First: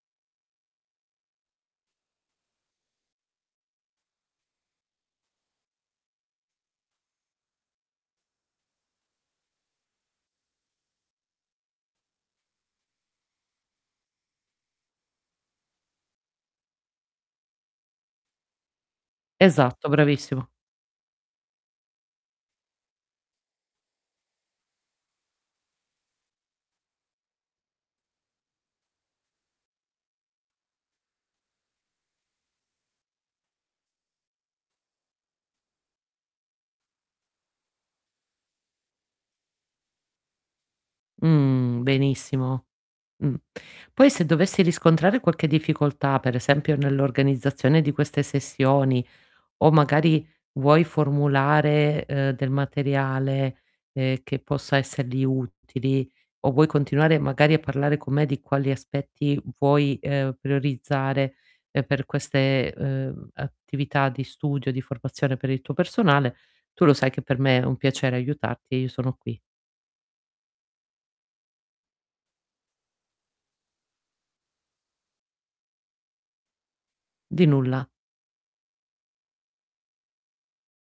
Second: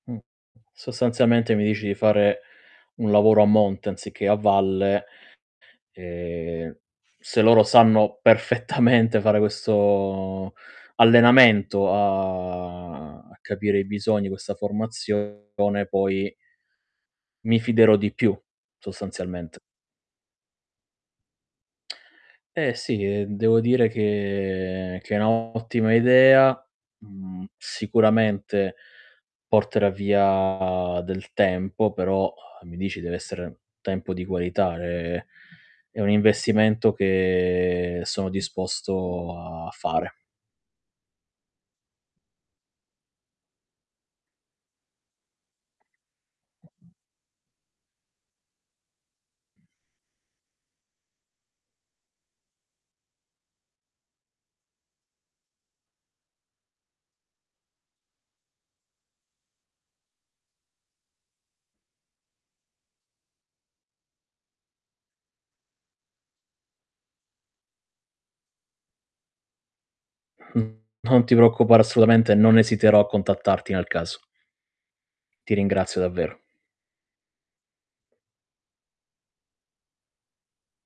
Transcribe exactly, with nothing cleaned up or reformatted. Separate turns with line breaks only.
Mh. Sostanzialmente, mi dici di fare un lavoro a monte anziché a valle. Ehm, se loro sanno perfettamente fare questo allenamento a capire i bisogni, questa formazione, poi mi fiderò di più, sostanzialment
Esatto. Bravissimo.
Eh, sì, ehm, devo dire che che è un' ottima idea. Mhmm, sicuramente porterà via del tempo, però mi dici deve essere un tempo di qualità, ehm, è un investimento che sono disposto a fare.
Mh. Benissimo. Mh. Poi, se dovessi riscontrare qualche difficoltà, per esempio nell'organizzazione di queste sessioni, o magari vuoi formulare, uhm, del materiale, ehm, che possa essergli utili, o vuoi continuare magari a parlare con me di quali aspetti vuoi, uhm, priorizzare, ehm, per queste, uhm, attività di studio, di formazione per il tuo personale, tu lo sai che per me è un piacere aiutarti e io sono qui.
Mh. Non ti preoccupare assolutamente, non esiterò a contattarti, nel caso. Ti ringrazio davvero.
Di nulla.